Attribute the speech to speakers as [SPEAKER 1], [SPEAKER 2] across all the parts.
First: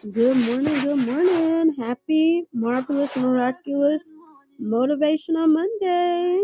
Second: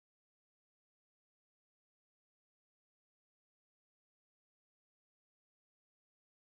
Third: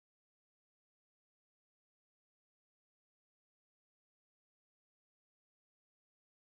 [SPEAKER 1] Good morning, good morning. Happy, marvelous, miraculous, motivational Monday.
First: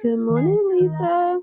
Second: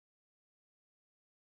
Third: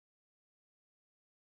[SPEAKER 1] Good morning, Lisa.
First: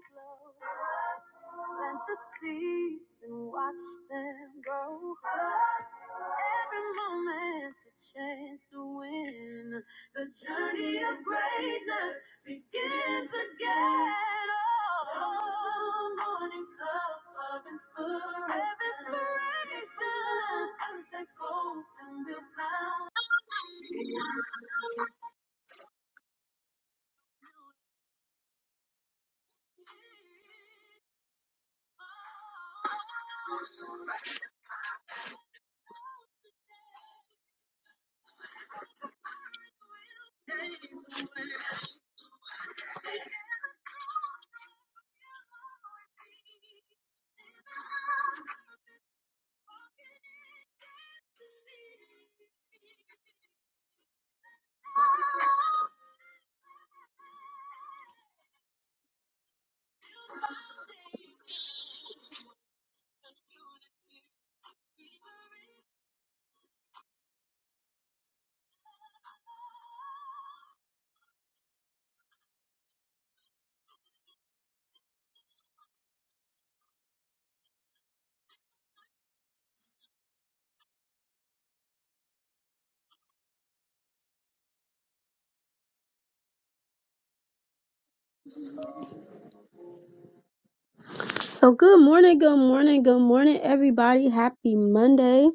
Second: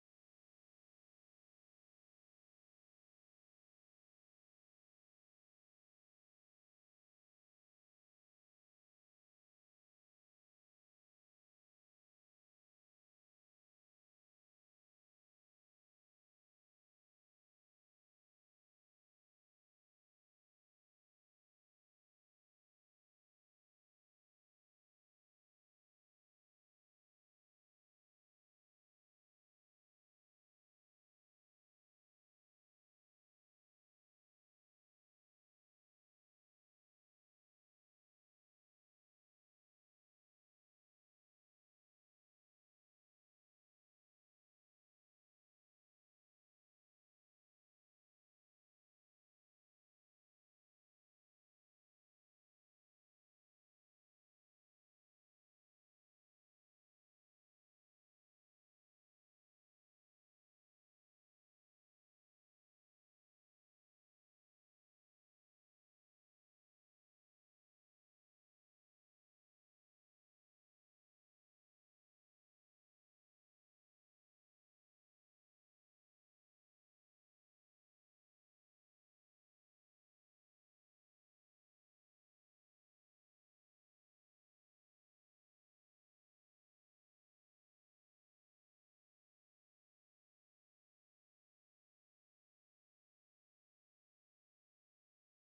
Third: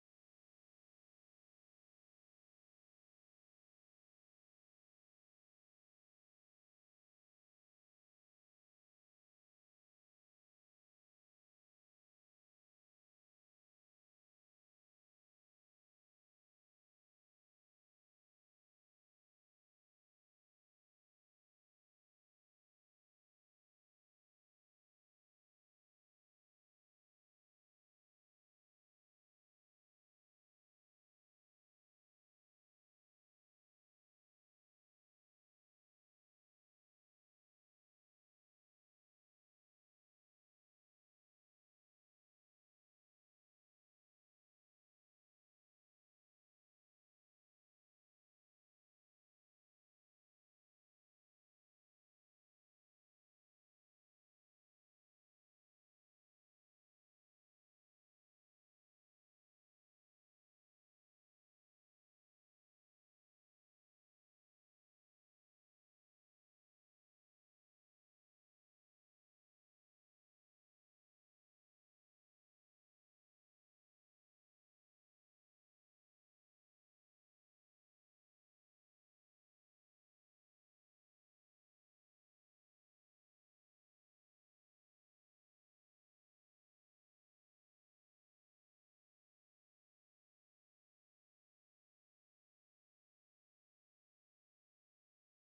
[SPEAKER 1] So, good morning, good morning, good morning, everybody. Happy Monday.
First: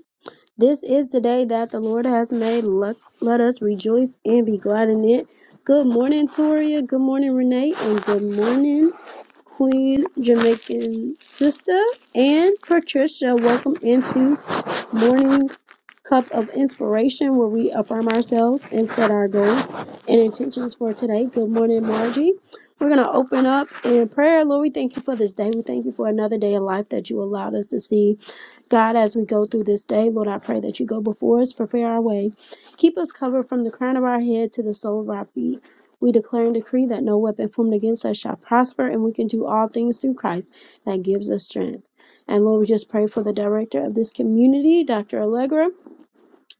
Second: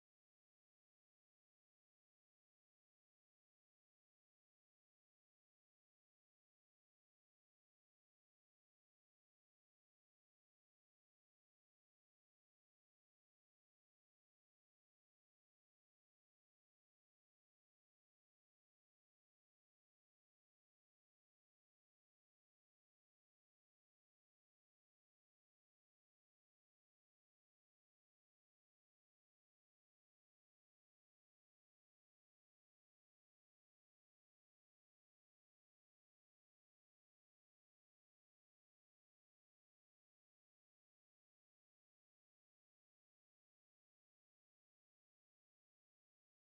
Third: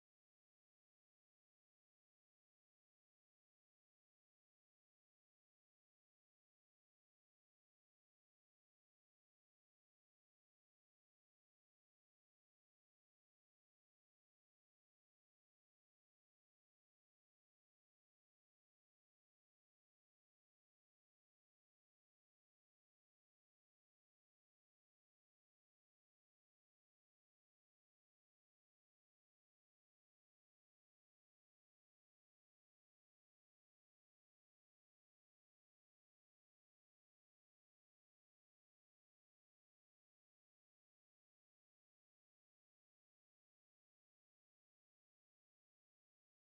[SPEAKER 1] This is the day that the Lord has made. Let, let us rejoice and be glad in it. Good morning, Toria. Good morning, Renee. And good morning, Queen Jamaican sister and Patricia. Welcome into Morning Cup of Inspiration, where we affirm ourselves and set our goals and intentions for today. Good morning, Margie. We're going to open up in prayer. Lord, we thank you for this day. We thank you for another day of life that you allowed us to see. God, as we go through this day, Lord, I pray that you go before us, prepare our way. Keep us covered from the crown of our head to the sole of our feet. We declare and decree that no weapon formed against us shall prosper, and we can do all things through Christ that gives us strength. And Lord, we just pray for the director of this community, Dr. Allegra.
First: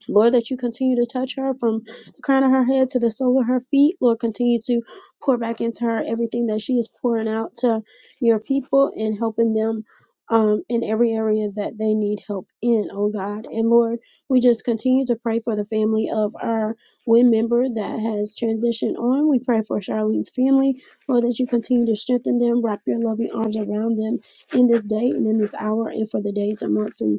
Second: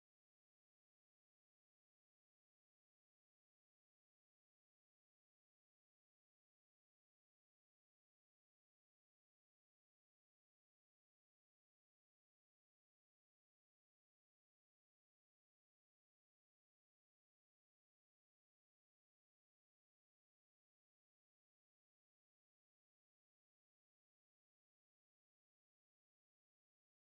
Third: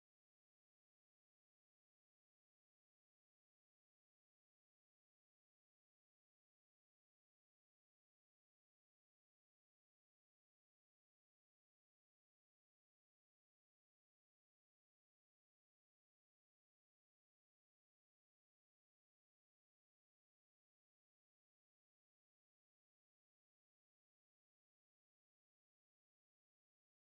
[SPEAKER 1] Lord, that you continue to touch her from the crown of her head to the sole of her feet. Lord, continue to pour back into her everything that she is pouring out to your people and helping them um, in every area that they need help in, oh God. And Lord, we just continue to pray for the family of our WIN member that has transitioned on. We pray for Charlene's family. Lord, that you continue to strengthen them, wrap your loving arms around them in this day and in this hour and for the days and months and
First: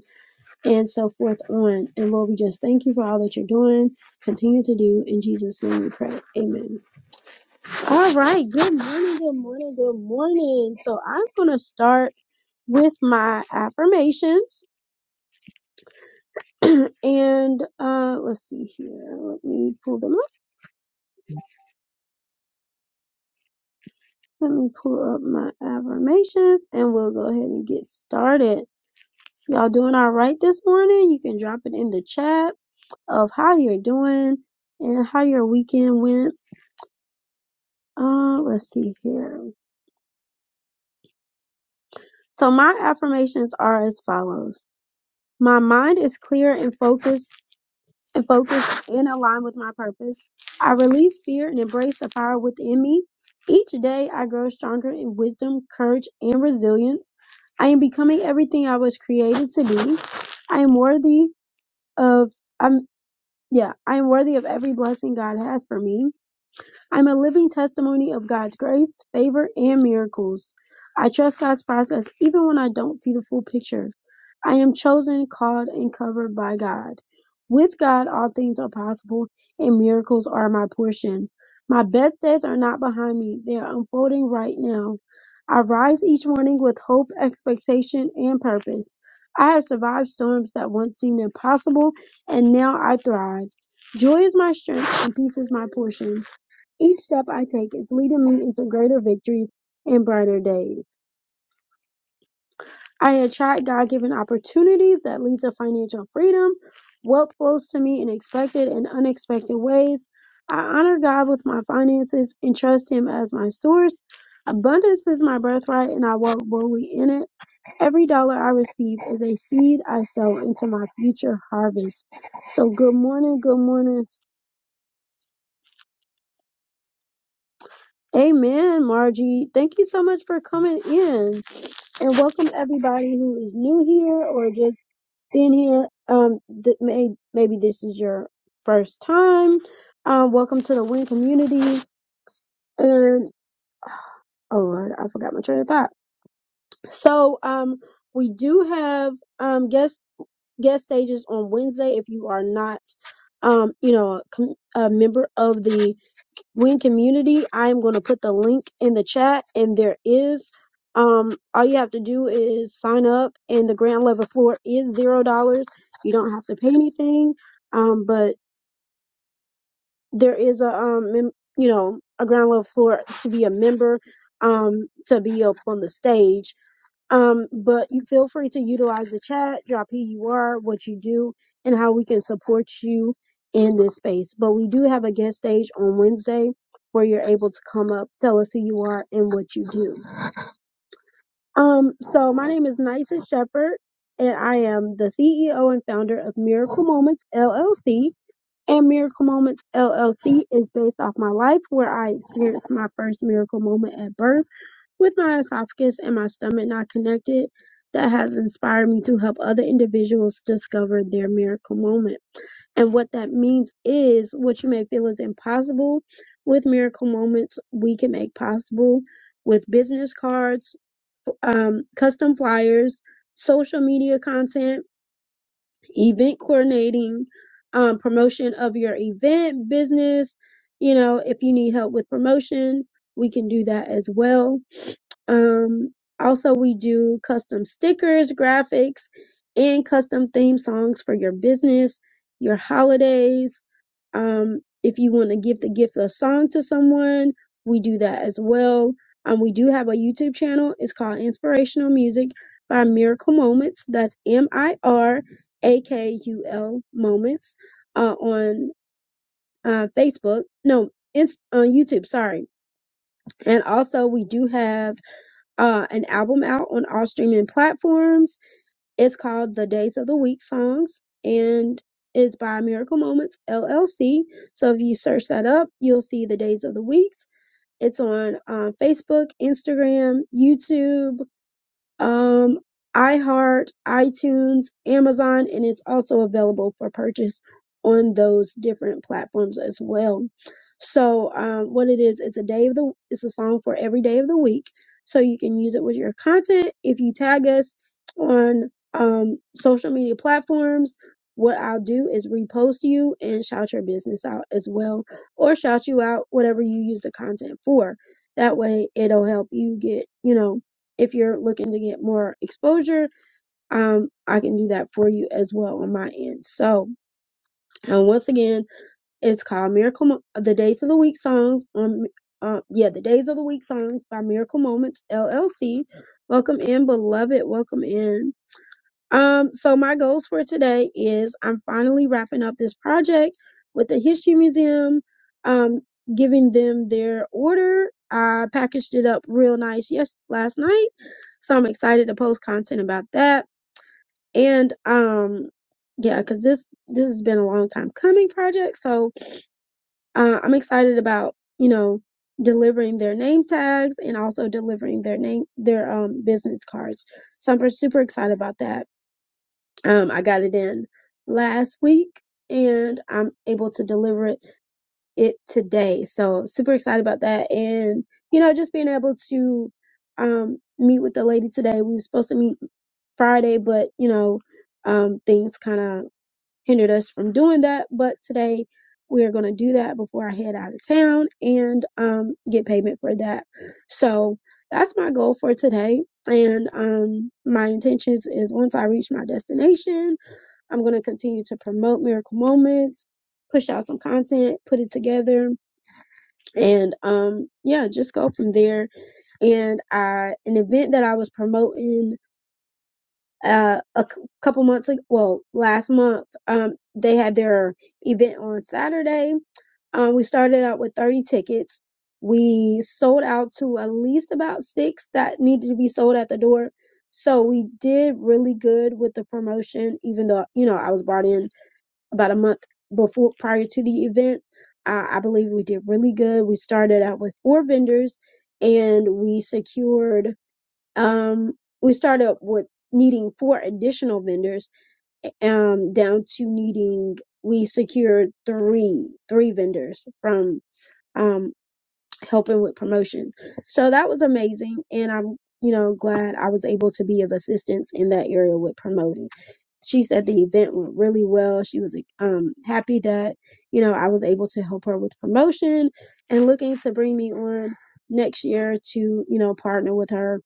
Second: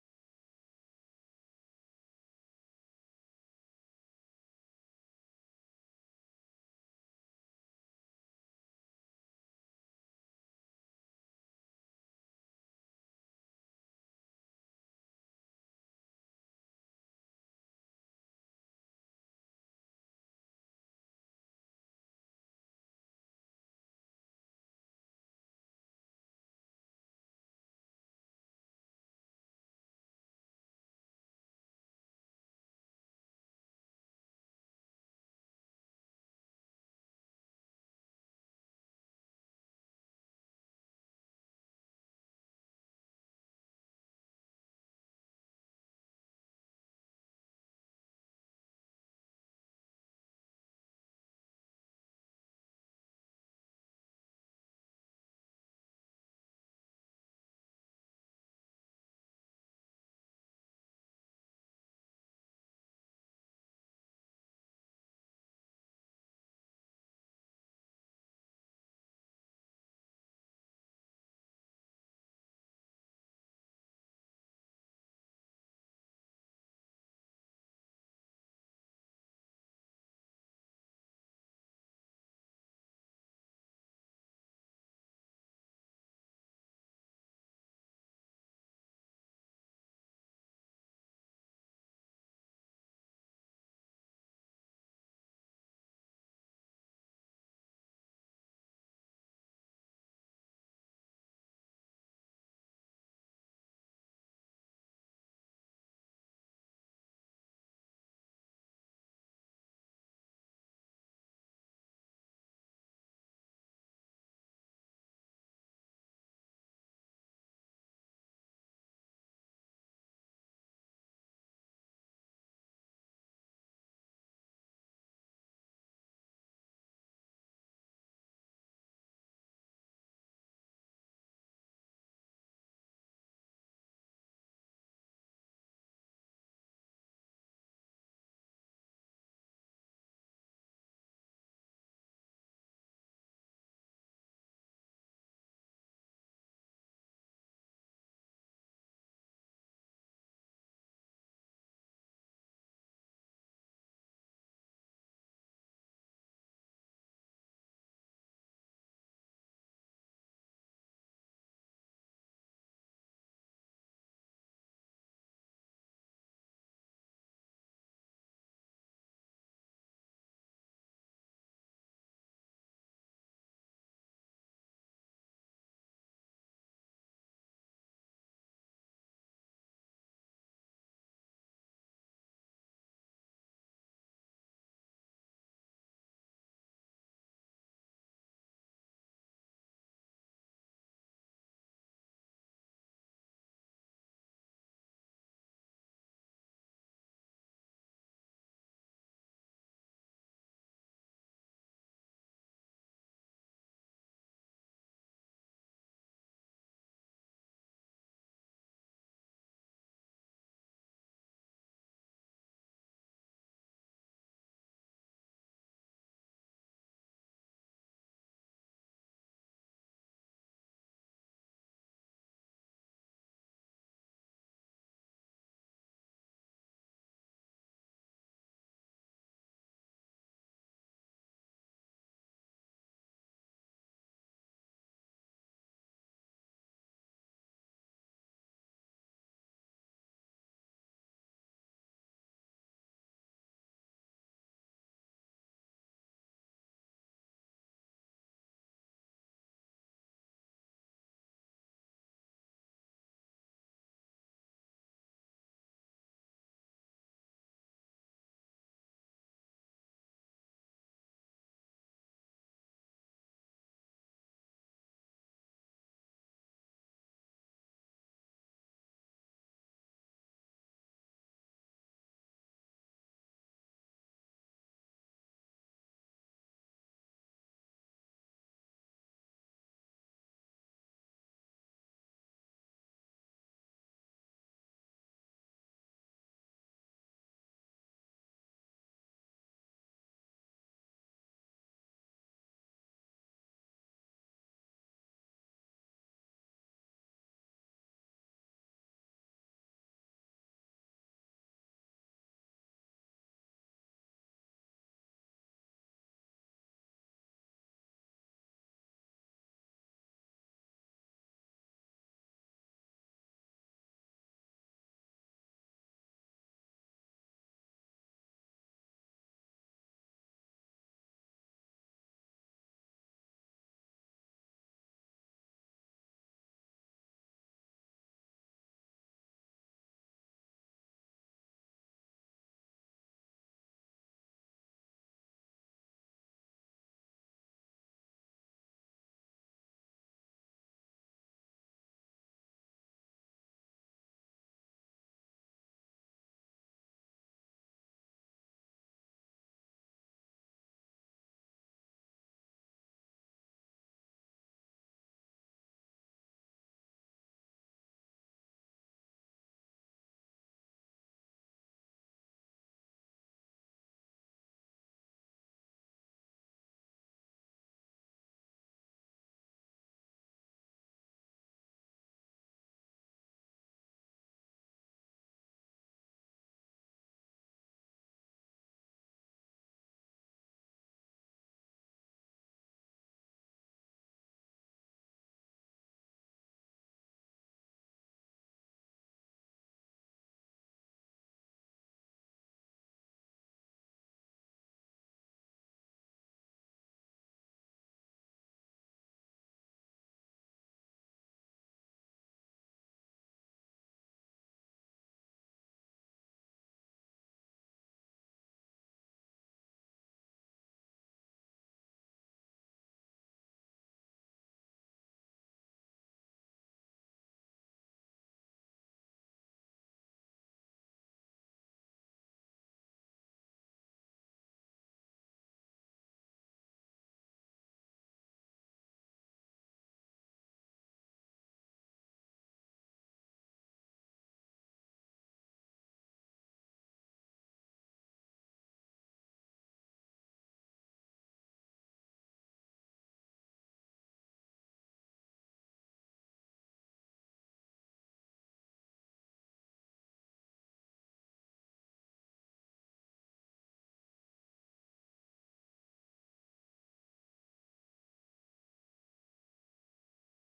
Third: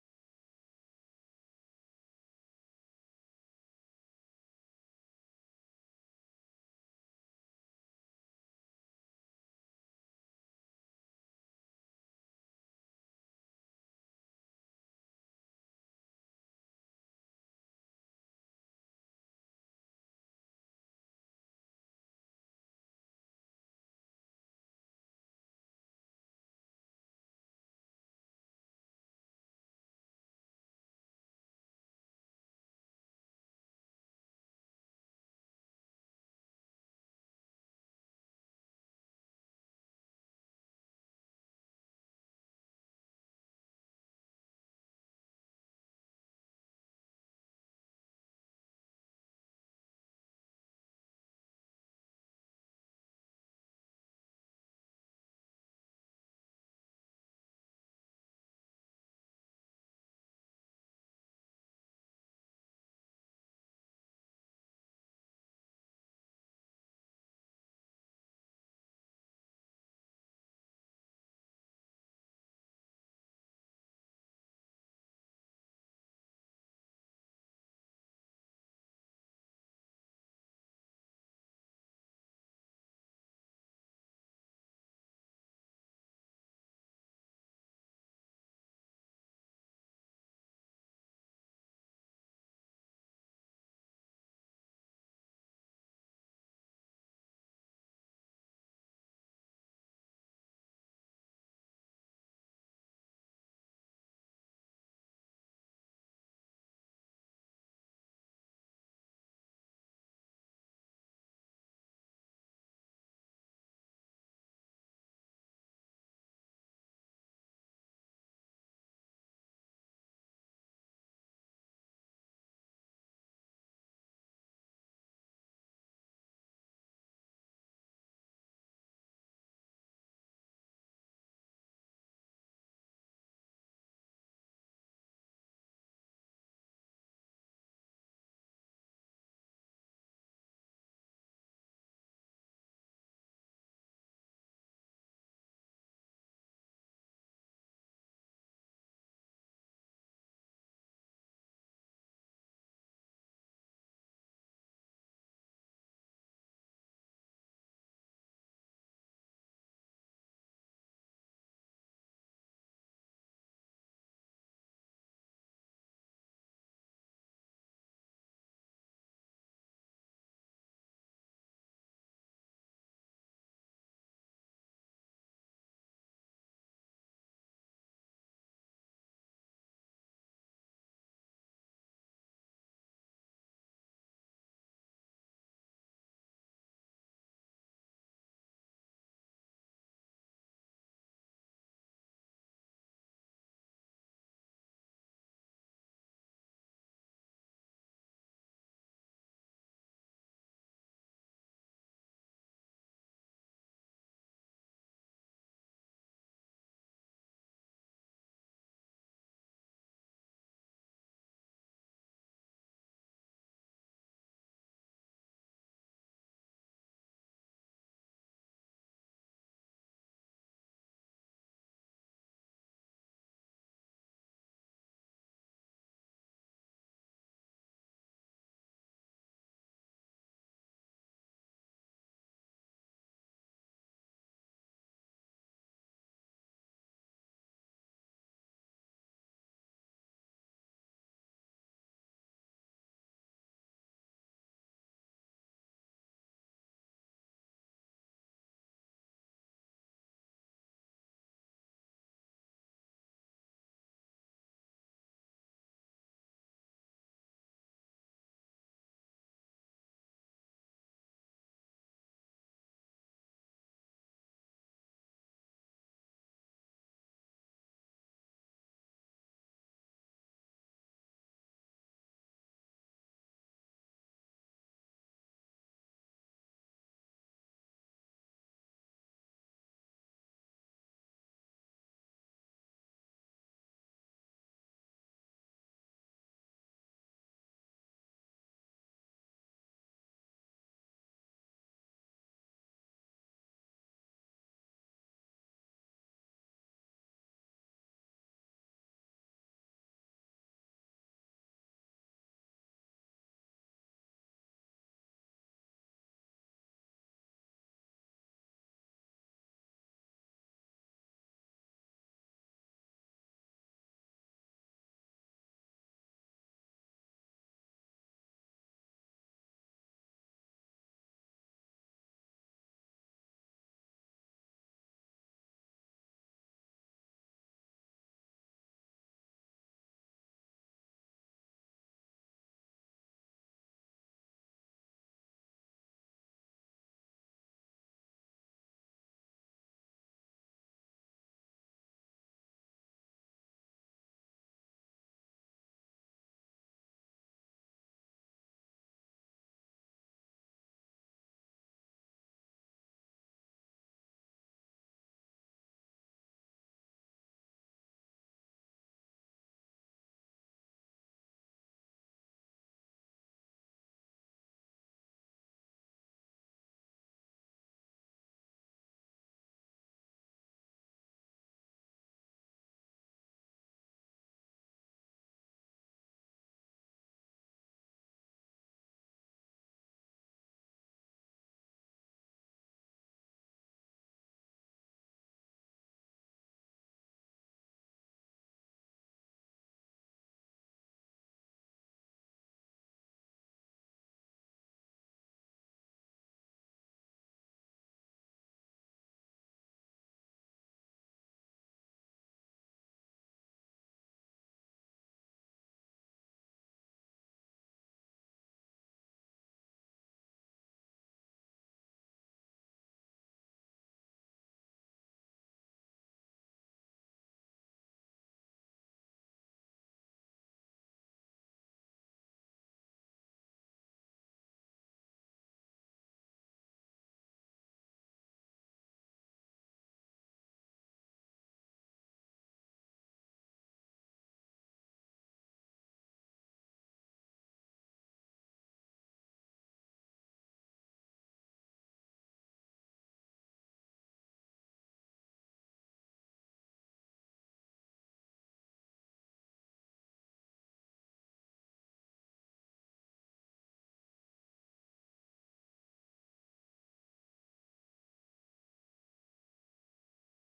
[SPEAKER 1] and so forth on. And Lord, we just thank you for all that you're doing. Continue to do. In Jesus' name we pray. Amen. All right. Good morning. Good morning. Good morning. So I'm going to start with my affirmations. and uh, let's see here. Let me pull them up. Let me pull up my affirmations and we'll go ahead and get started. Y'all doing all right this morning? You can drop it in the chat of how you're doing and how your weekend went Uh, let's see here. So my affirmations are as follows. My mind is clear and focused and focused and aligned with my purpose. I release fear and embrace the power within me. Each day I grow stronger in wisdom, courage, and resilience. I am becoming everything I was created to be. I am worthy of I'm yeah, I am worthy of every blessing God has for me. I'm a living testimony of God's grace, favor, and miracles. I trust God's process even when I don't see the full picture. I am chosen, called, and covered by God. With God, all things are possible, and miracles are my portion. My best days are not behind me, they are unfolding right now. I rise each morning with hope, expectation, and purpose. I have survived storms that once seemed impossible, and now I thrive. Joy is my strength, and peace is my portion. Each step I take is leading me into greater victories and brighter days. I attract God given opportunities that lead to financial freedom. Wealth flows to me in expected and unexpected ways. I honor God with my finances and trust Him as my source. Abundance is my birthright and I walk boldly in it. Every dollar I receive is a seed I sow into my future harvest. So, good morning, good morning. Amen, Margie. Thank you so much for coming in. and welcome everybody who is new here or just been here. Um, th- may- maybe this is your first time. Um, welcome to the Win Community. And oh Lord, I forgot my train of thought. So um, we do have um guest guest stages on Wednesday. If you are not um, you know, a, com- a member of the Win Community. I'm going to put the link in the chat, and there is. Um, all you have to do is sign up, and the grand level floor is zero dollars. You don't have to pay anything. Um, but there is a um, mem- you know, a ground level floor to be a member, um, to be up on the stage. Um, but you feel free to utilize the chat, drop who you are, what you do, and how we can support you in this space. But we do have a guest stage on Wednesday where you're able to come up, tell us who you are and what you do. Um, so my name is Nysa Shepherd and I am the CEO and founder of Miracle Moments LLC and Miracle Moments LLC is based off my life where I experienced my first miracle moment at birth with my esophagus and my stomach not connected that has inspired me to help other individuals discover their miracle moment. And what that means is what you may feel is impossible with miracle moments, we can make possible with business cards, um, custom flyers, social media content event coordinating, um, promotion of your event business. You know, if you need help with promotion, we can do that as well. Um, also, we do custom stickers, graphics, and custom theme songs for your business, your holidays. Um, if you want to give the gift of song to someone, we do that as well. Um, we do have a YouTube channel. It's called Inspirational Music by Miracle Moments. That's M I R A K U L Moments uh, on uh, Facebook. No, it's on YouTube. Sorry. And also, we do have uh, an album out on all streaming platforms. It's called the Days of the Week Songs and it's by Miracle Moments LLC. So if you search that up, you'll see the Days of the Weeks. It's on um, Facebook, Instagram, YouTube, um, iHeart, iTunes, Amazon, and it's also available for purchase on those different platforms as well. So, um, what it is, it's a day of the, it's a song for every day of the week. So you can use it with your content. If you tag us on um, social media platforms, what I'll do is repost you and shout your business out as well, or shout you out, whatever you use the content for. That way, it'll help you get, you know, if you're looking to get more exposure, um, I can do that for you as well on my end. So, uh, once again, it's called Miracle, Mo- the Days of the Week songs on, uh, yeah, the Days of the Week songs by Miracle Moments LLC. Welcome in, beloved. Welcome in. Um, so my goals for today is I'm finally wrapping up this project with the history museum, um, giving them their order. I packaged it up real nice yes last night, so I'm excited to post content about that. And um, yeah, cause this this has been a long time coming project, so uh, I'm excited about you know delivering their name tags and also delivering their name their um business cards. So I'm super excited about that. Um, I got it in last week and I'm able to deliver it, it today. So super excited about that. And, you know, just being able to um, meet with the lady today. We were supposed to meet Friday, but, you know, um, things kind of hindered us from doing that. But today we are going to do that before I head out of town and um, get payment for that. So that's my goal for today. And um, my intentions is once I reach my destination, I'm going to continue to promote Miracle Moments, push out some content, put it together, and um, yeah, just go from there. And I, an event that I was promoting uh, a c- couple months ago, well, last month, um, they had their event on Saturday. Um, we started out with 30 tickets. We sold out to at least about six that needed to be sold at the door. So we did really good with the promotion, even though, you know, I was brought in about a month before prior to the event. Uh, I believe we did really good. We started out with four vendors and we secured um we started up with needing four additional vendors um down to needing we secured three three vendors from um helping with promotion. So that was amazing and I'm you know glad I was able to be of assistance in that area with promoting she said the event went really well. She was like, um happy that you know I was able to help her with promotion and looking to bring me on next year to you know partner with her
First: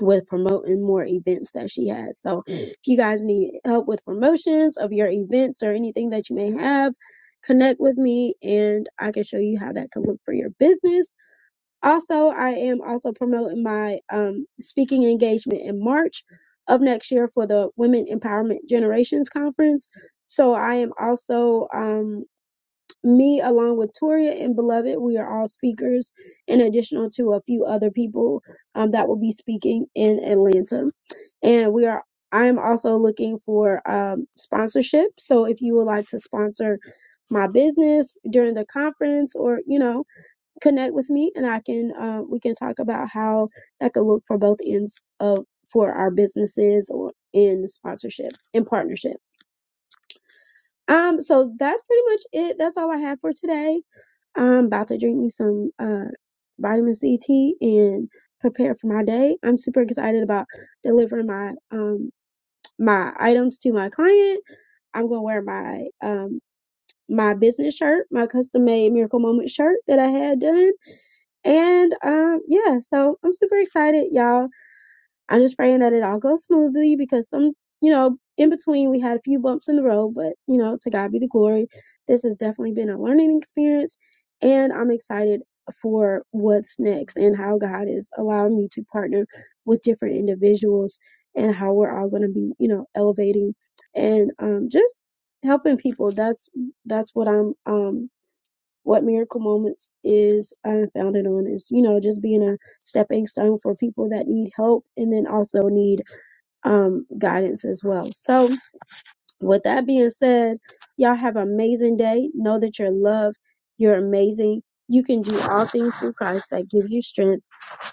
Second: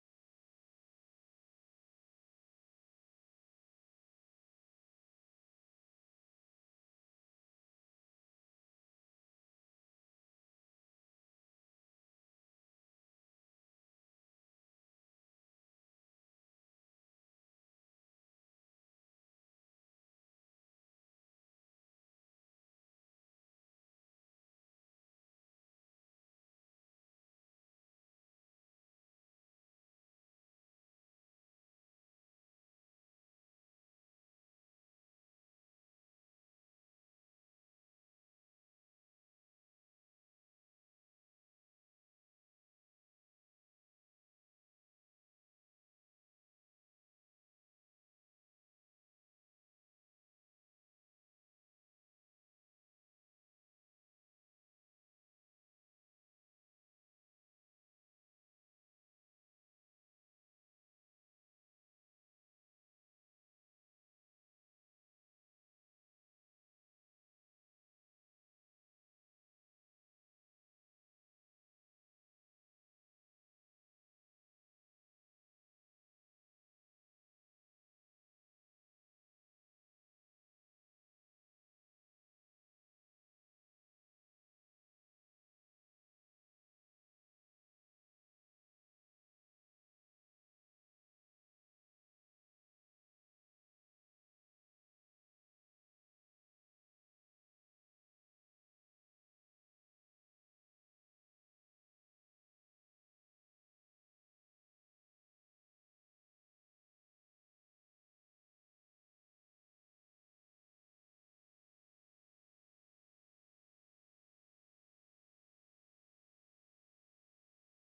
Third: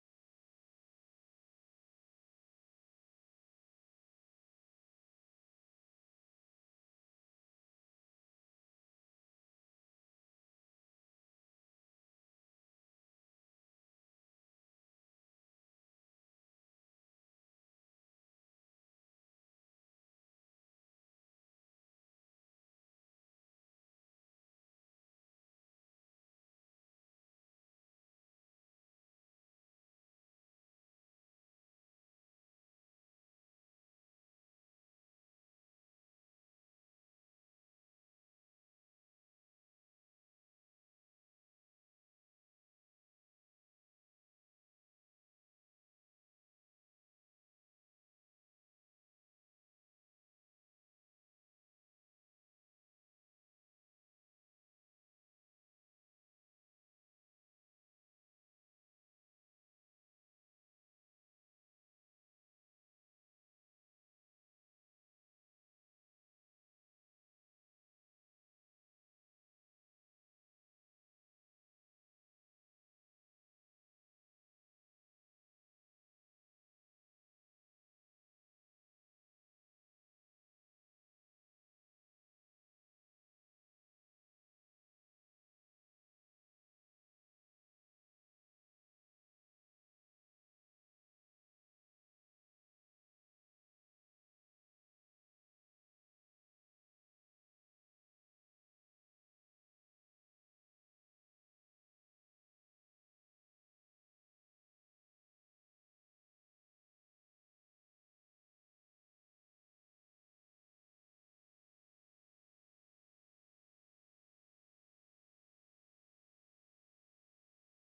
[SPEAKER 1] with promoting more events that she has. So if you guys need help with promotions of your events or anything that you may have, connect with me and I can show you how that could look for your business also, I am also promoting my um, speaking engagement in March of next year for the Women Empowerment Generations Conference. So I am also um, me along with Toria and Beloved. We are all speakers, in addition to a few other people um, that will be speaking in Atlanta and we are i'm also looking for um, sponsorship so if you would like to sponsor my business during the conference or you know connect with me and I can uh, we can talk about how that could look for both ends of for our businesses or in sponsorship and partnership. Um so that's pretty much it. That's all I have for today. I'm about to drink me some uh vitamin C tea and prepare for my day. I'm super excited about delivering my um my items to my client. I'm gonna wear my um my business shirt, my custom made miracle moment shirt that I had done And um, yeah, so I'm super excited, y'all. I'm just praying that it all goes smoothly because some, you know, in between we had a few bumps in the road, but you know, to God be the glory. This has definitely been a learning experience, and I'm excited for what's next and how God is allowing me to partner with different individuals and how we're all going to be, you know, elevating and um, just helping people. That's that's what I'm um what miracle moments is um, founded on is you know just being a stepping stone for people that need help and then also need um, guidance as well so with that being said y'all have an amazing day know that you're loved you're amazing you can do all things through christ that gives you strength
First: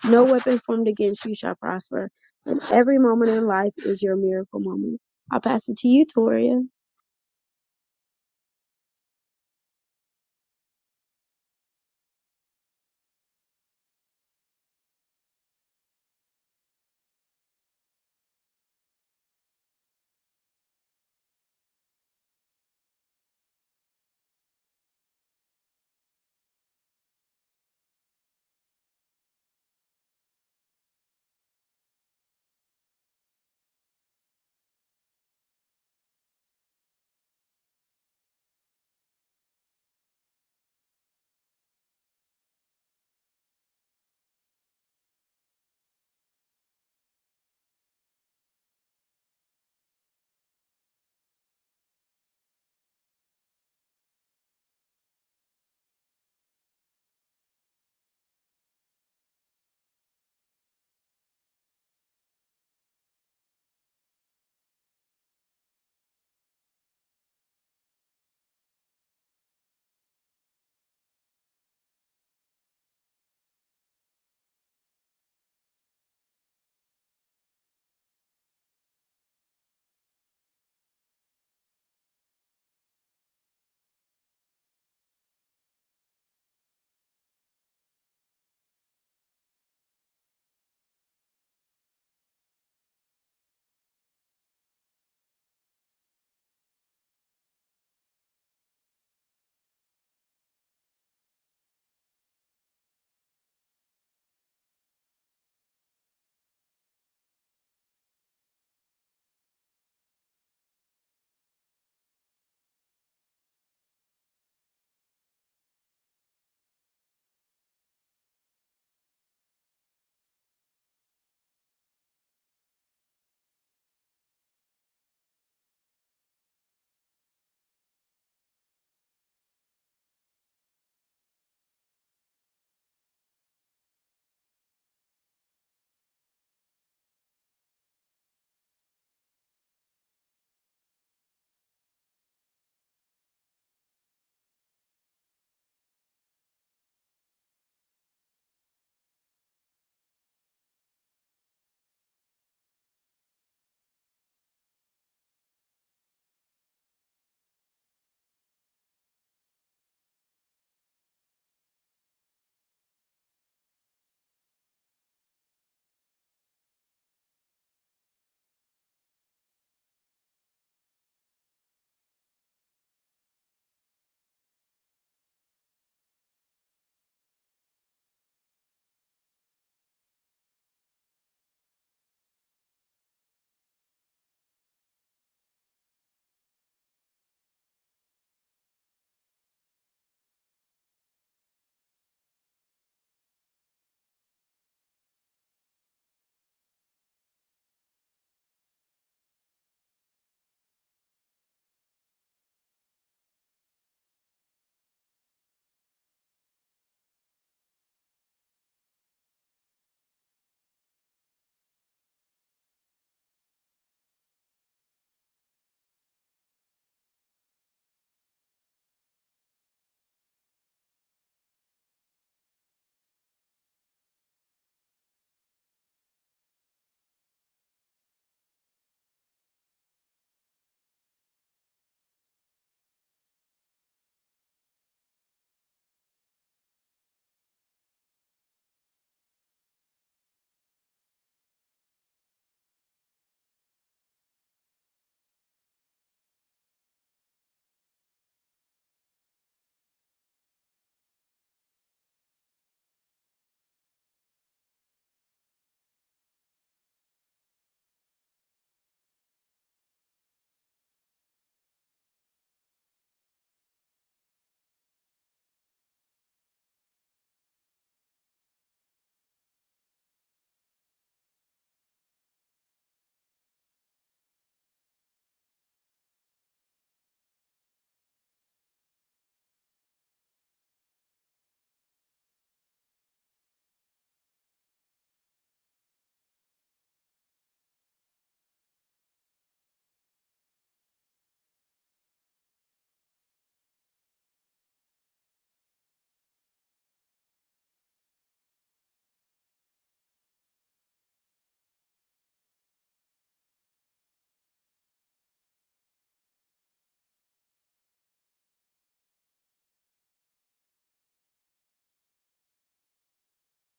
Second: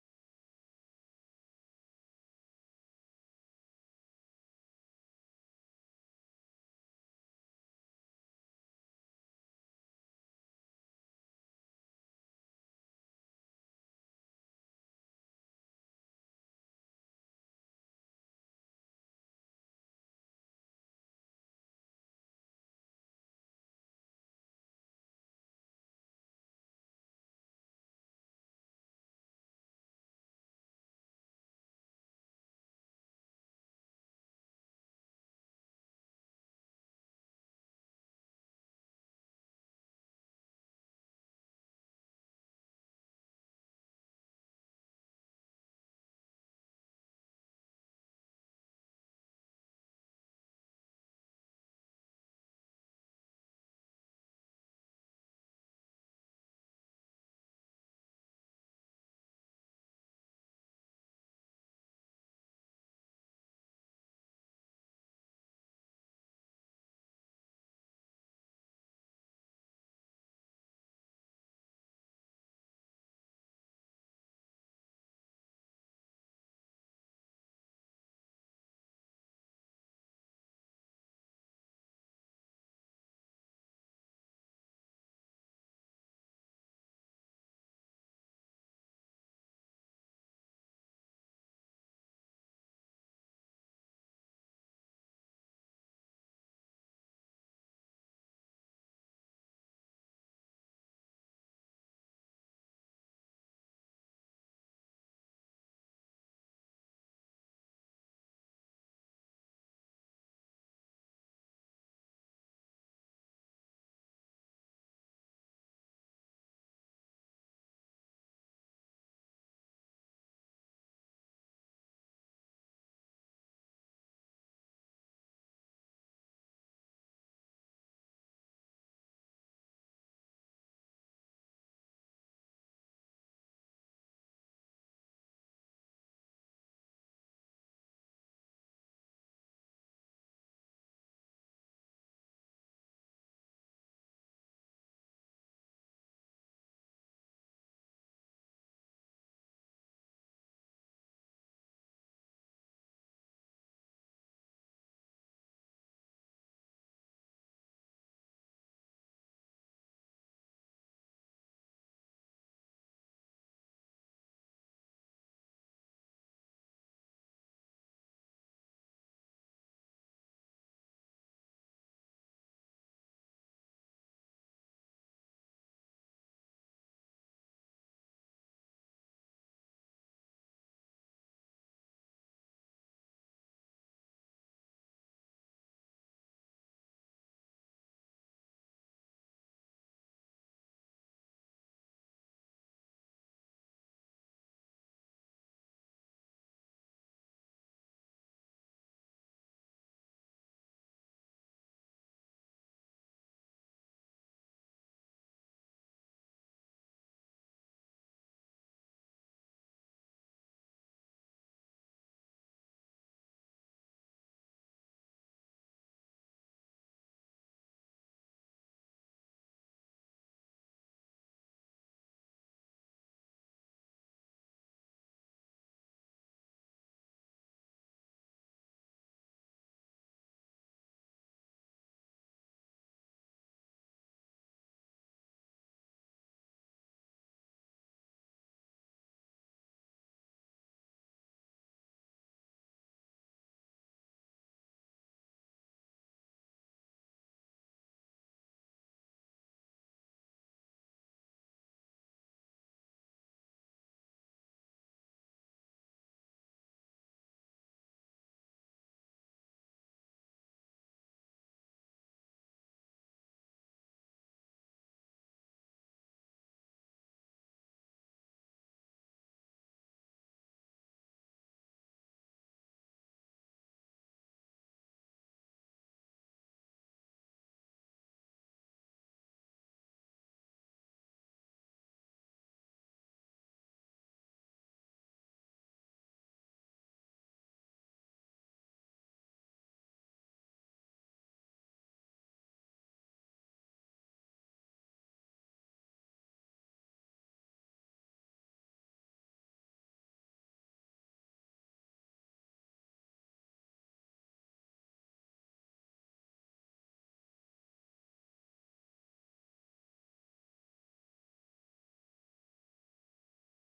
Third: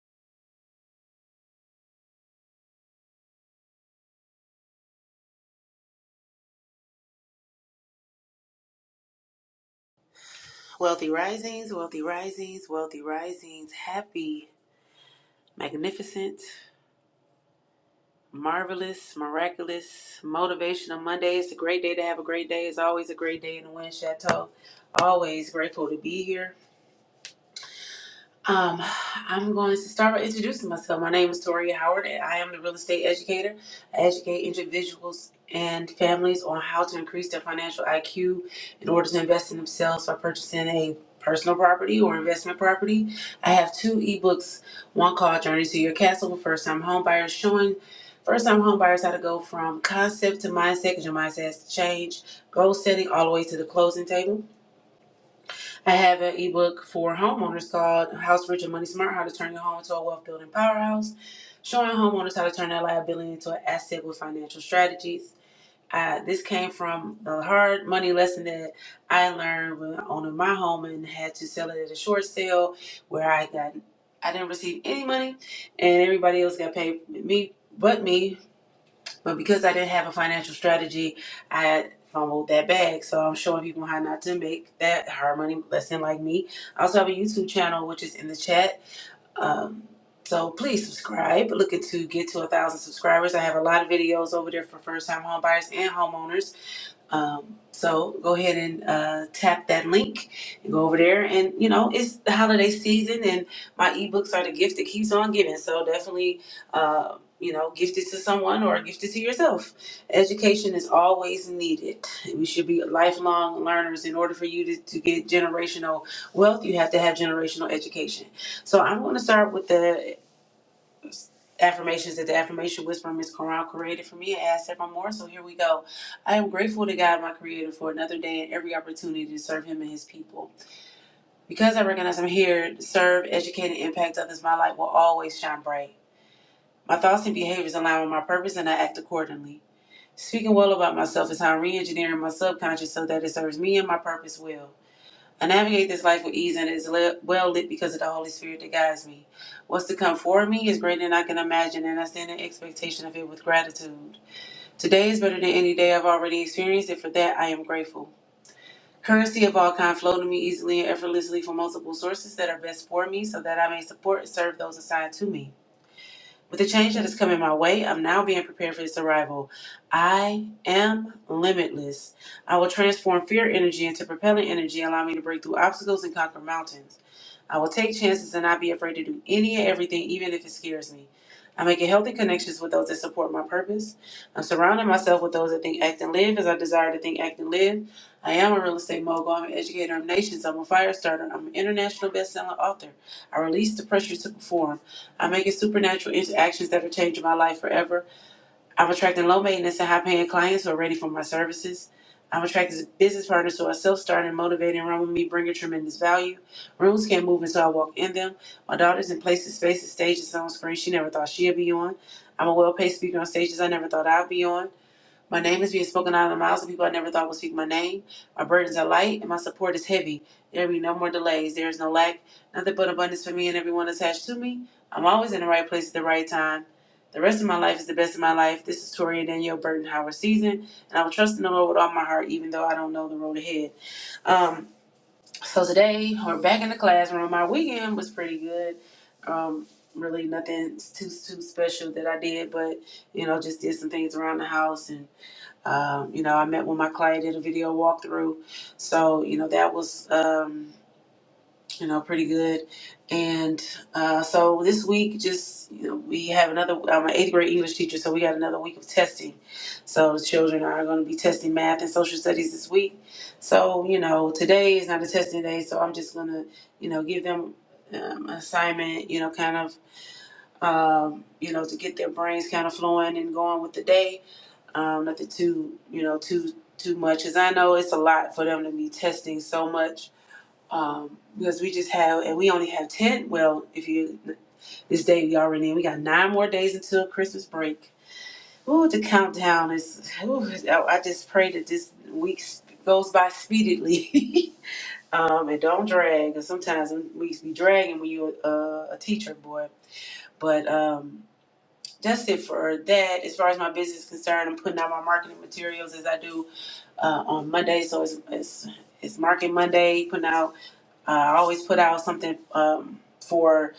[SPEAKER 1] no weapon formed against you shall prosper. And every moment in life is your miracle moment. I'll pass it to you, Toria.
[SPEAKER 2] Wealthy risings, wealthy risings, wealthy risings. Happy, magnificent, marvelous, miraculous, motivational Monday. It's a great day to have a great day. It's always a great day in the Wind Chateau. Always grateful to be here. Um, I'm going to start by introducing myself. My name is Toria Howard, and I am the real estate educator. I educate individuals and families on how to increase their financial IQ in order to invest in themselves by purchasing a personal property or investment property. I have two ebooks, one called Journey to Your Castle for first time home buyers, showing first time home buyers how to go from concept to mindset because your mindset has to change, goal setting all the way to the closing table. I have an ebook for homeowners called House Rich and Money Smart How to Turn Your Home into a Wealth Building Powerhouse, showing homeowners how to turn their liability into an asset with financial strategies. Uh, this came from the hard money lesson that I learned when owning my home and had to sell it at a short sale where I got I didn't receive any money and everybody else got paid me but me but because I didn't have a financial strategy, I fumbled that bag. So I'm showing people how not to make that hard money lesson like me. I also have a YouTube channel, which is in the chat. Um, so please subscribe. Looking to get to a thousand subscribers. I have a lot of videos over there for first time home buyers and homeowners. Um, so go ahead and uh, tap that link and go over there. And you know, it's the holiday season, and my ebooks are the gift that keeps on giving. So definitely, uh, you know, gift it to someone or gift it to yourself. Education is always needed. We should be lifelong learners. In order for you to, to get generational wealth, you have to have generational education. So I'm going to start with the affirmations that the affirmation whisperer Miss Corral created for me. I asked several more, so here we go. I am grateful to God, my Creator, for another day and every opportunity to serve Him and His people. Because I recognize I'm here to serve, educate, and impact others, my light will always shine bright. My thoughts and behaviors align with my purpose, and I act accordingly. Speaking well about myself is how I'm re-engineering my subconscious so that it serves me and my purpose well. I navigate this life with ease and is well lit because of the Holy Spirit that guides me. What's to come for me is greater than I can imagine, and I stand in expectation of it with gratitude. Today is better than any day I've already experienced, and for that I am grateful. Currency of all kind flow to me easily and effortlessly from multiple sources that are best for me so that I may support and serve those assigned to me. With the change that is coming my way, I'm now being prepared for its arrival. I am limitless. I will transform fear energy into propelling energy, allowing me to break through obstacles and conquer mountains. I will take chances and not be afraid to do any and everything, even if it scares me. I'm making healthy connections with those that support my purpose. I'm surrounding myself with those that think, act, and live as I desire to think, act, and live. I am a real estate mogul. I'm an educator of nations. I'm a fire starter. I'm an international best-selling author. I release the pressure to perform. I'm making supernatural interactions that are changing my life forever. I'm attracting low maintenance and high paying clients who are ready for my services. I'm attracting business partners who are self starting, motivated, and run with me, bringing tremendous value. Rooms can't move until I walk in them. My daughter's in places, spaces, stages on screen she never thought she'd be on. I'm a well paid speaker on stages I never thought I'd be on. My name is being spoken out of the mouths of people I never thought would speak my name. My burdens are light and my support is heavy. There will be no more delays. There is no lack, nothing but abundance for me and everyone attached to me. I'm always in the right place at the right time. The rest of my life is the best of my life. This is Tori and Danielle Burton Howard season, and I will trust in the Lord with all my heart, even though I don't know the road ahead. Um, so today we're back in the classroom. My weekend was pretty good. Um, really nothing too too special that I did, but you know, just did some things around the house and. Um, you know, I met when my client did a video walkthrough, so you know that was um, you know pretty good. And uh, so this week, just you know, we have another. I'm an eighth grade English teacher, so we got another week of testing. So the children are going to be testing math and social studies this week. So you know, today is not a testing day, so I'm just gonna you know give them um, assignment. You know, kind of um, you know to get their brains kind of flowing and going with the day um, nothing too you know too too much As i know it's a lot for them to be testing so much um, because we just have and we only have 10 well if you this day we already in we got nine more days until christmas break Ooh, the countdown is ooh, i I just pray that this week goes by speedily um, and don't drag because sometimes them weeks be dragging when you're uh, a teacher boy but um, that's it for that as far as my business is concerned i'm putting out my marketing materials as i do uh, on Monday, so it's, it's it's Market Monday. Putting out, uh, I always put out something um, for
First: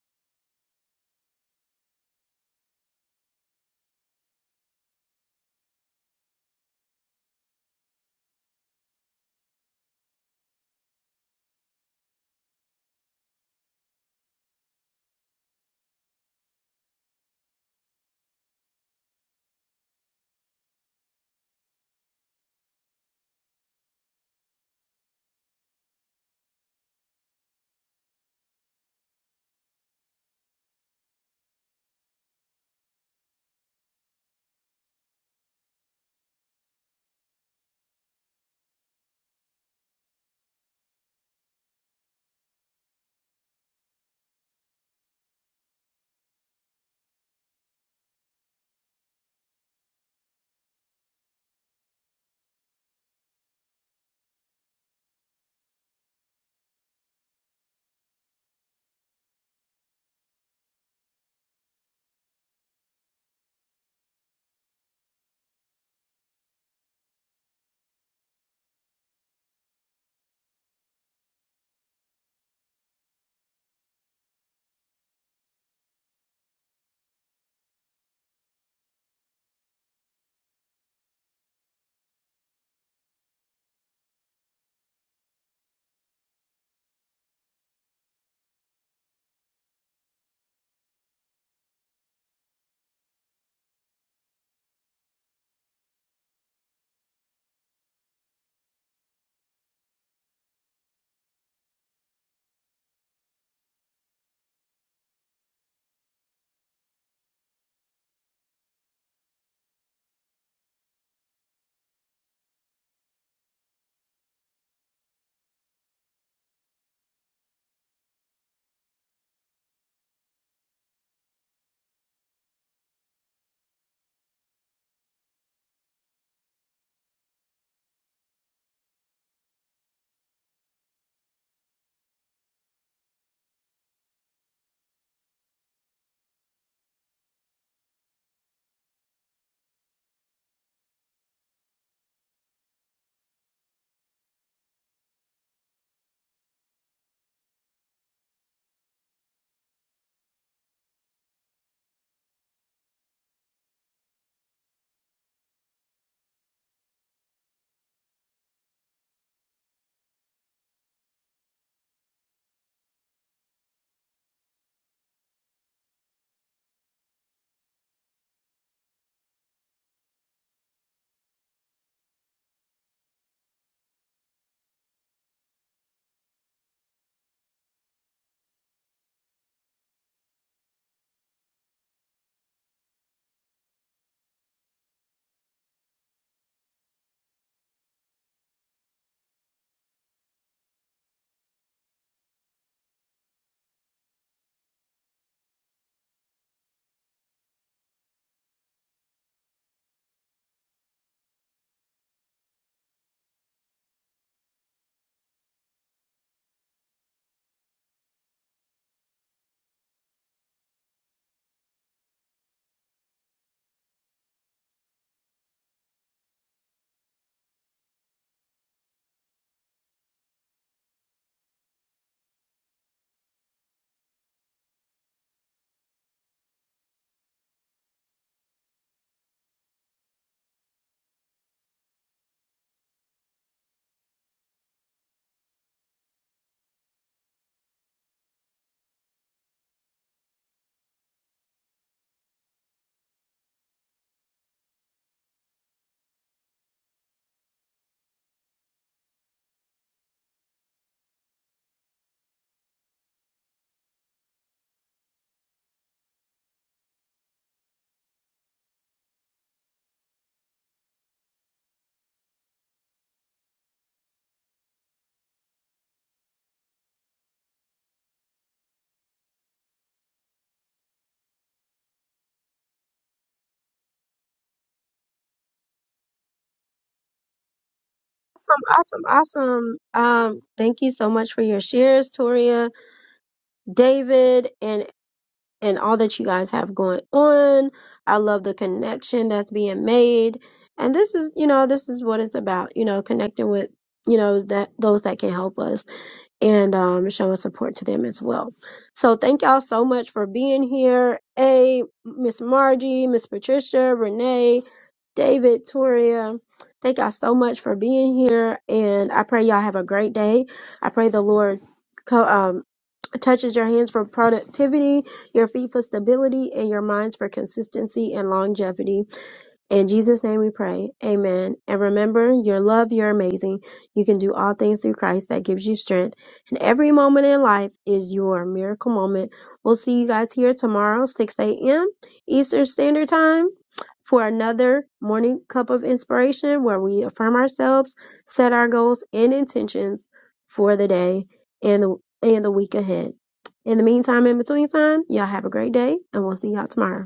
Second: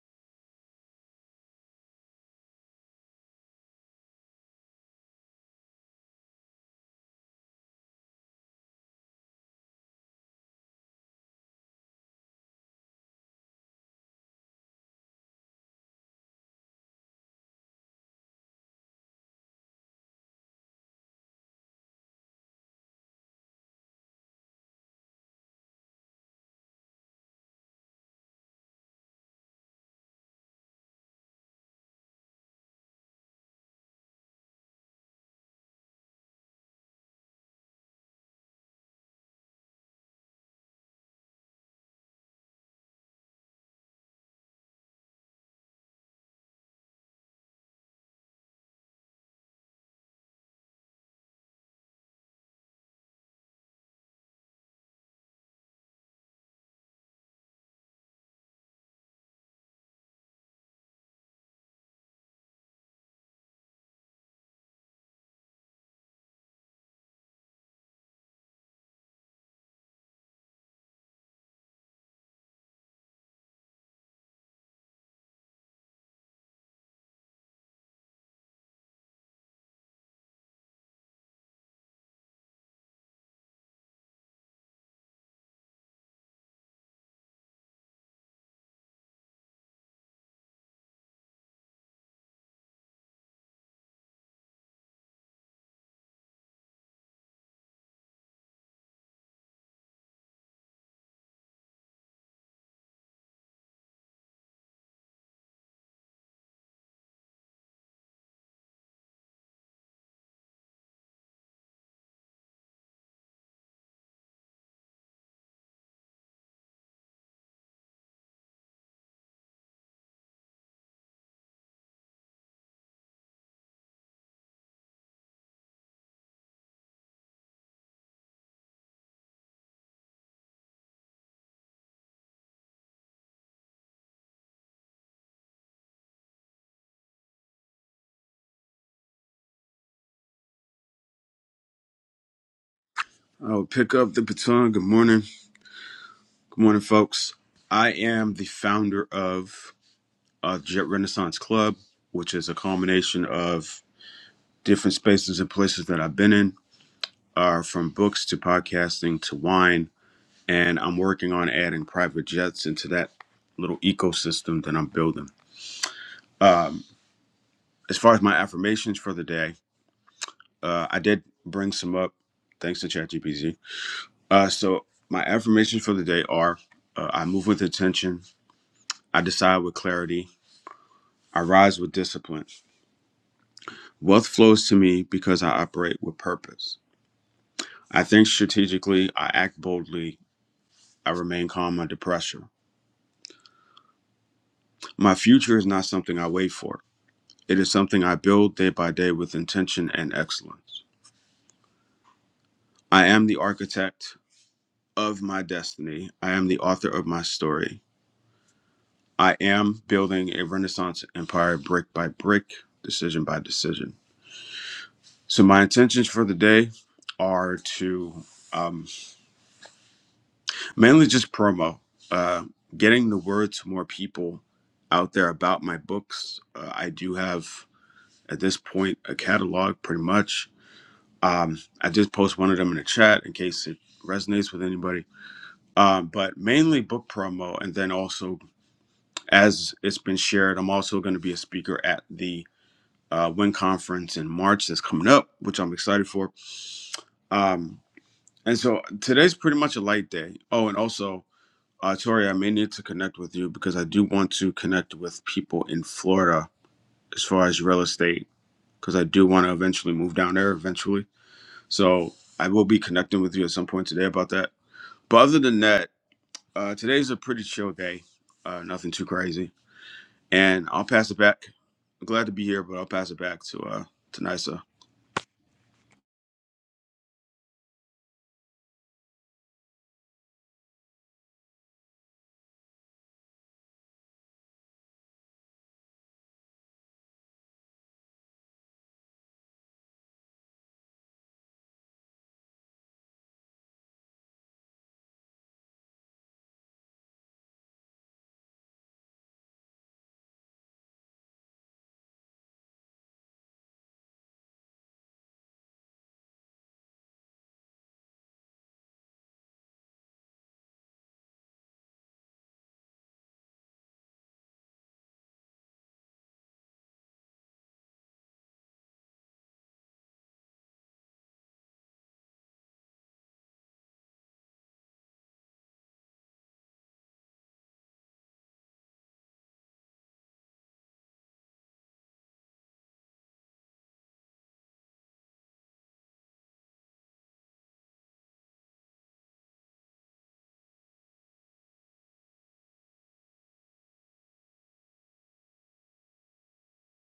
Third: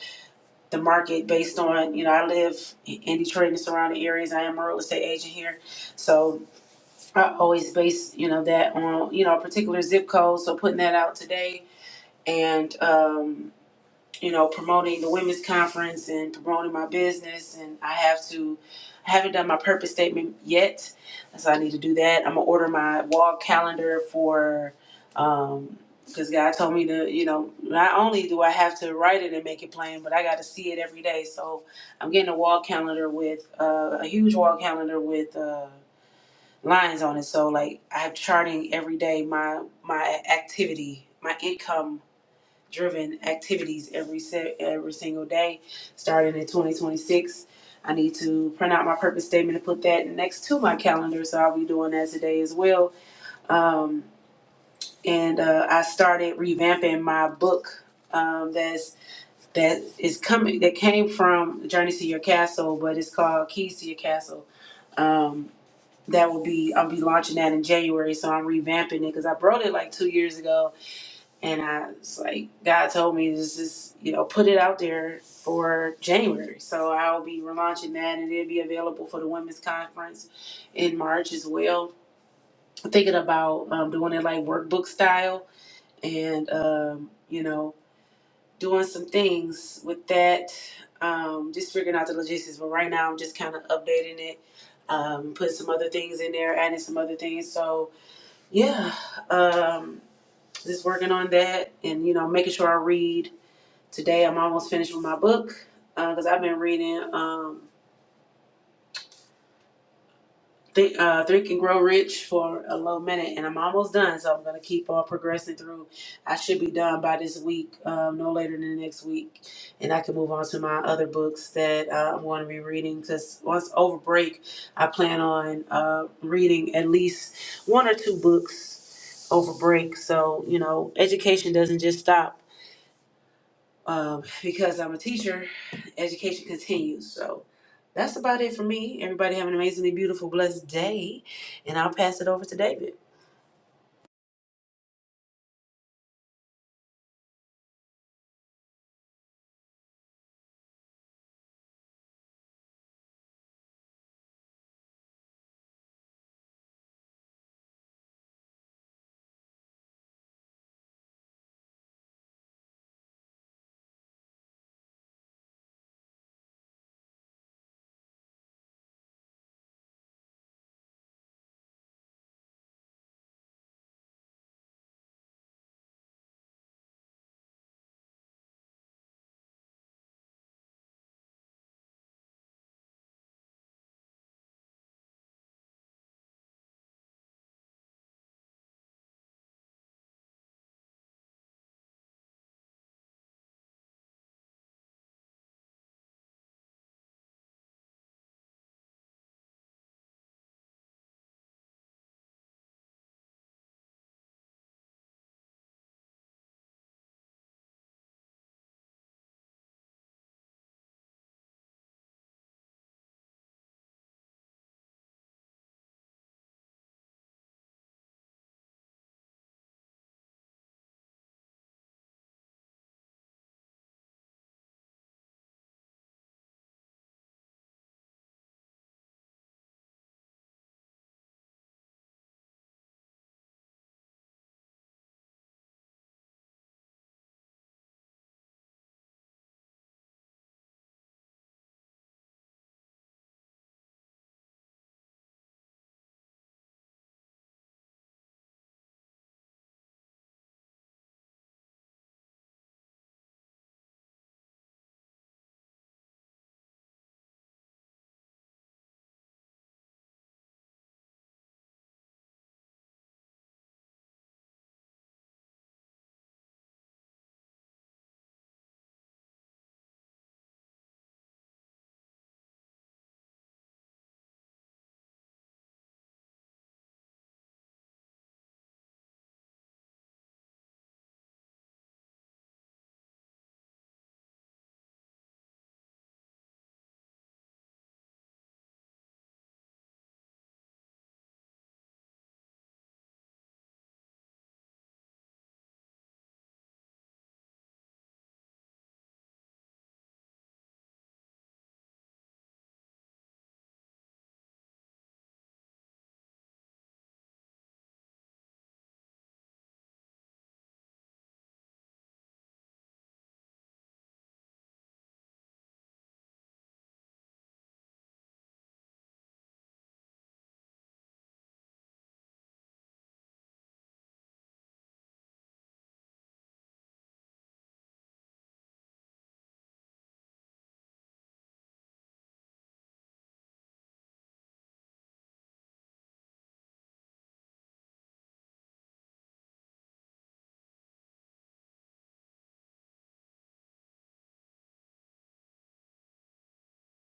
[SPEAKER 2] the market based on you know I live in Detroit and the surrounding areas. I am a real estate agent here, so I always base you know that on you know a particular zip code. So putting that out today and. Um, you know, promoting the women's conference and promoting my business. And I have to, I haven't done my purpose statement yet. So I need to do that. I'm going to order my wall calendar for, um, because God told me to, you know, not only do I have to write it and make it plain, but I got to see it every day. So I'm getting a wall calendar with, uh, a huge wall calendar with, uh, lines on it so like i have charting every day my my activity my income driven activities every se- every single day starting in 2026 i need to print out my purpose statement and put that next to my calendar so i'll be doing that today as well um, and uh, i started revamping my book um, that's that is coming that came from journey to your castle but it's called keys to your castle um, that will be i'll be launching that in january so i'm revamping it because i wrote it like two years ago and I was like, God told me to just, you know, put it out there for January. So I'll be relaunching that and it'll be available for the women's conference in March as well. I'm thinking about um, doing it like workbook style and, um, you know, doing some things with that, um, just figuring out the logistics. But right now I'm just kind of updating it, um, putting some other things in there, adding some other things. So yeah, um, just working on that and, you know, making sure I read Today I'm almost finished with my book because uh, I've been reading um, Think, uh, Think and Grow Rich for a little minute, and I'm almost done. So I'm gonna keep on progressing through. I should be done by this week, um, no later than next week, and I can move on to my other books that uh, I'm going to be reading. Because once over break, I plan on uh, reading at least one or two books over break. So you know, education doesn't just stop. um, because I'm a teacher, education continues. So that's about it for me. Everybody have an amazingly beautiful, blessed day, and I'll pass it over to David.
[SPEAKER 3] I will pick up the baton. Good morning. Good morning, folks. I am the founder of uh, Jet Renaissance Club, which is a combination of different spaces and places that I've been in, uh, from books to podcasting to wine. And I'm working on adding private jets into that little ecosystem that I'm building. As far as my affirmations for the day, uh, I did bring some up thanks to ChatGPT. Uh, so, my affirmations for the day are uh, I move with intention, I decide with clarity. I rise with discipline. Wealth flows to me because I operate with purpose. I think strategically, I act boldly, I remain calm under pressure. My future is not something I wait for, it is something I build day by day with intention and excellence. I am the architect of my destiny, I am the author of my story. I am building a Renaissance empire brick by brick, decision by decision. So, my intentions for the day are to. um, mainly just promo uh, getting the word to more people out there about my books uh, i do have at this point a catalog pretty much um, i just post one of them in the chat in case it resonates with anybody um, but mainly book promo and then also as it's been shared i'm also going to be a speaker at the uh, win conference in march that's coming up which i'm excited for um, and so today's pretty much a light day oh and also Uh, Tori, I may need to connect with you because I do want to connect with people in Florida as far as real estate because I do want to eventually move down there eventually. So I will be connecting with you at some point today about that. But other than that, uh, today's a pretty chill day, uh, nothing too crazy. And I'll pass it back. I'm glad to be here, but I'll pass it back to uh, to Nisa.
[SPEAKER 1] Awesome, awesome, awesome. Um, thank you so much for your shares, Toria, David, and and all that you guys have going on. I love the connection that's being made. And this is, you know, this is what it's about, you know, connecting with, you know, that those that can help us and um, showing support to them as well. So thank y'all so much for being here. A Miss Margie, Miss Patricia, Renee, David, Toria. Thank y'all so much for being here, and I pray y'all have a great day. I pray the Lord co- um, touches your hands for productivity, your feet for stability, and your minds for consistency and longevity. In Jesus' name we pray. Amen. And remember, your love, you're amazing. You can do all things through Christ that gives you strength. And every moment in life is your miracle moment. We'll see you guys here tomorrow, 6 a.m. Eastern Standard Time, for another morning cup of inspiration where we affirm ourselves, set our goals and intentions for the day and the, and the week ahead. In the meantime, in between time, y'all have a great day, and we'll see y'all tomorrow.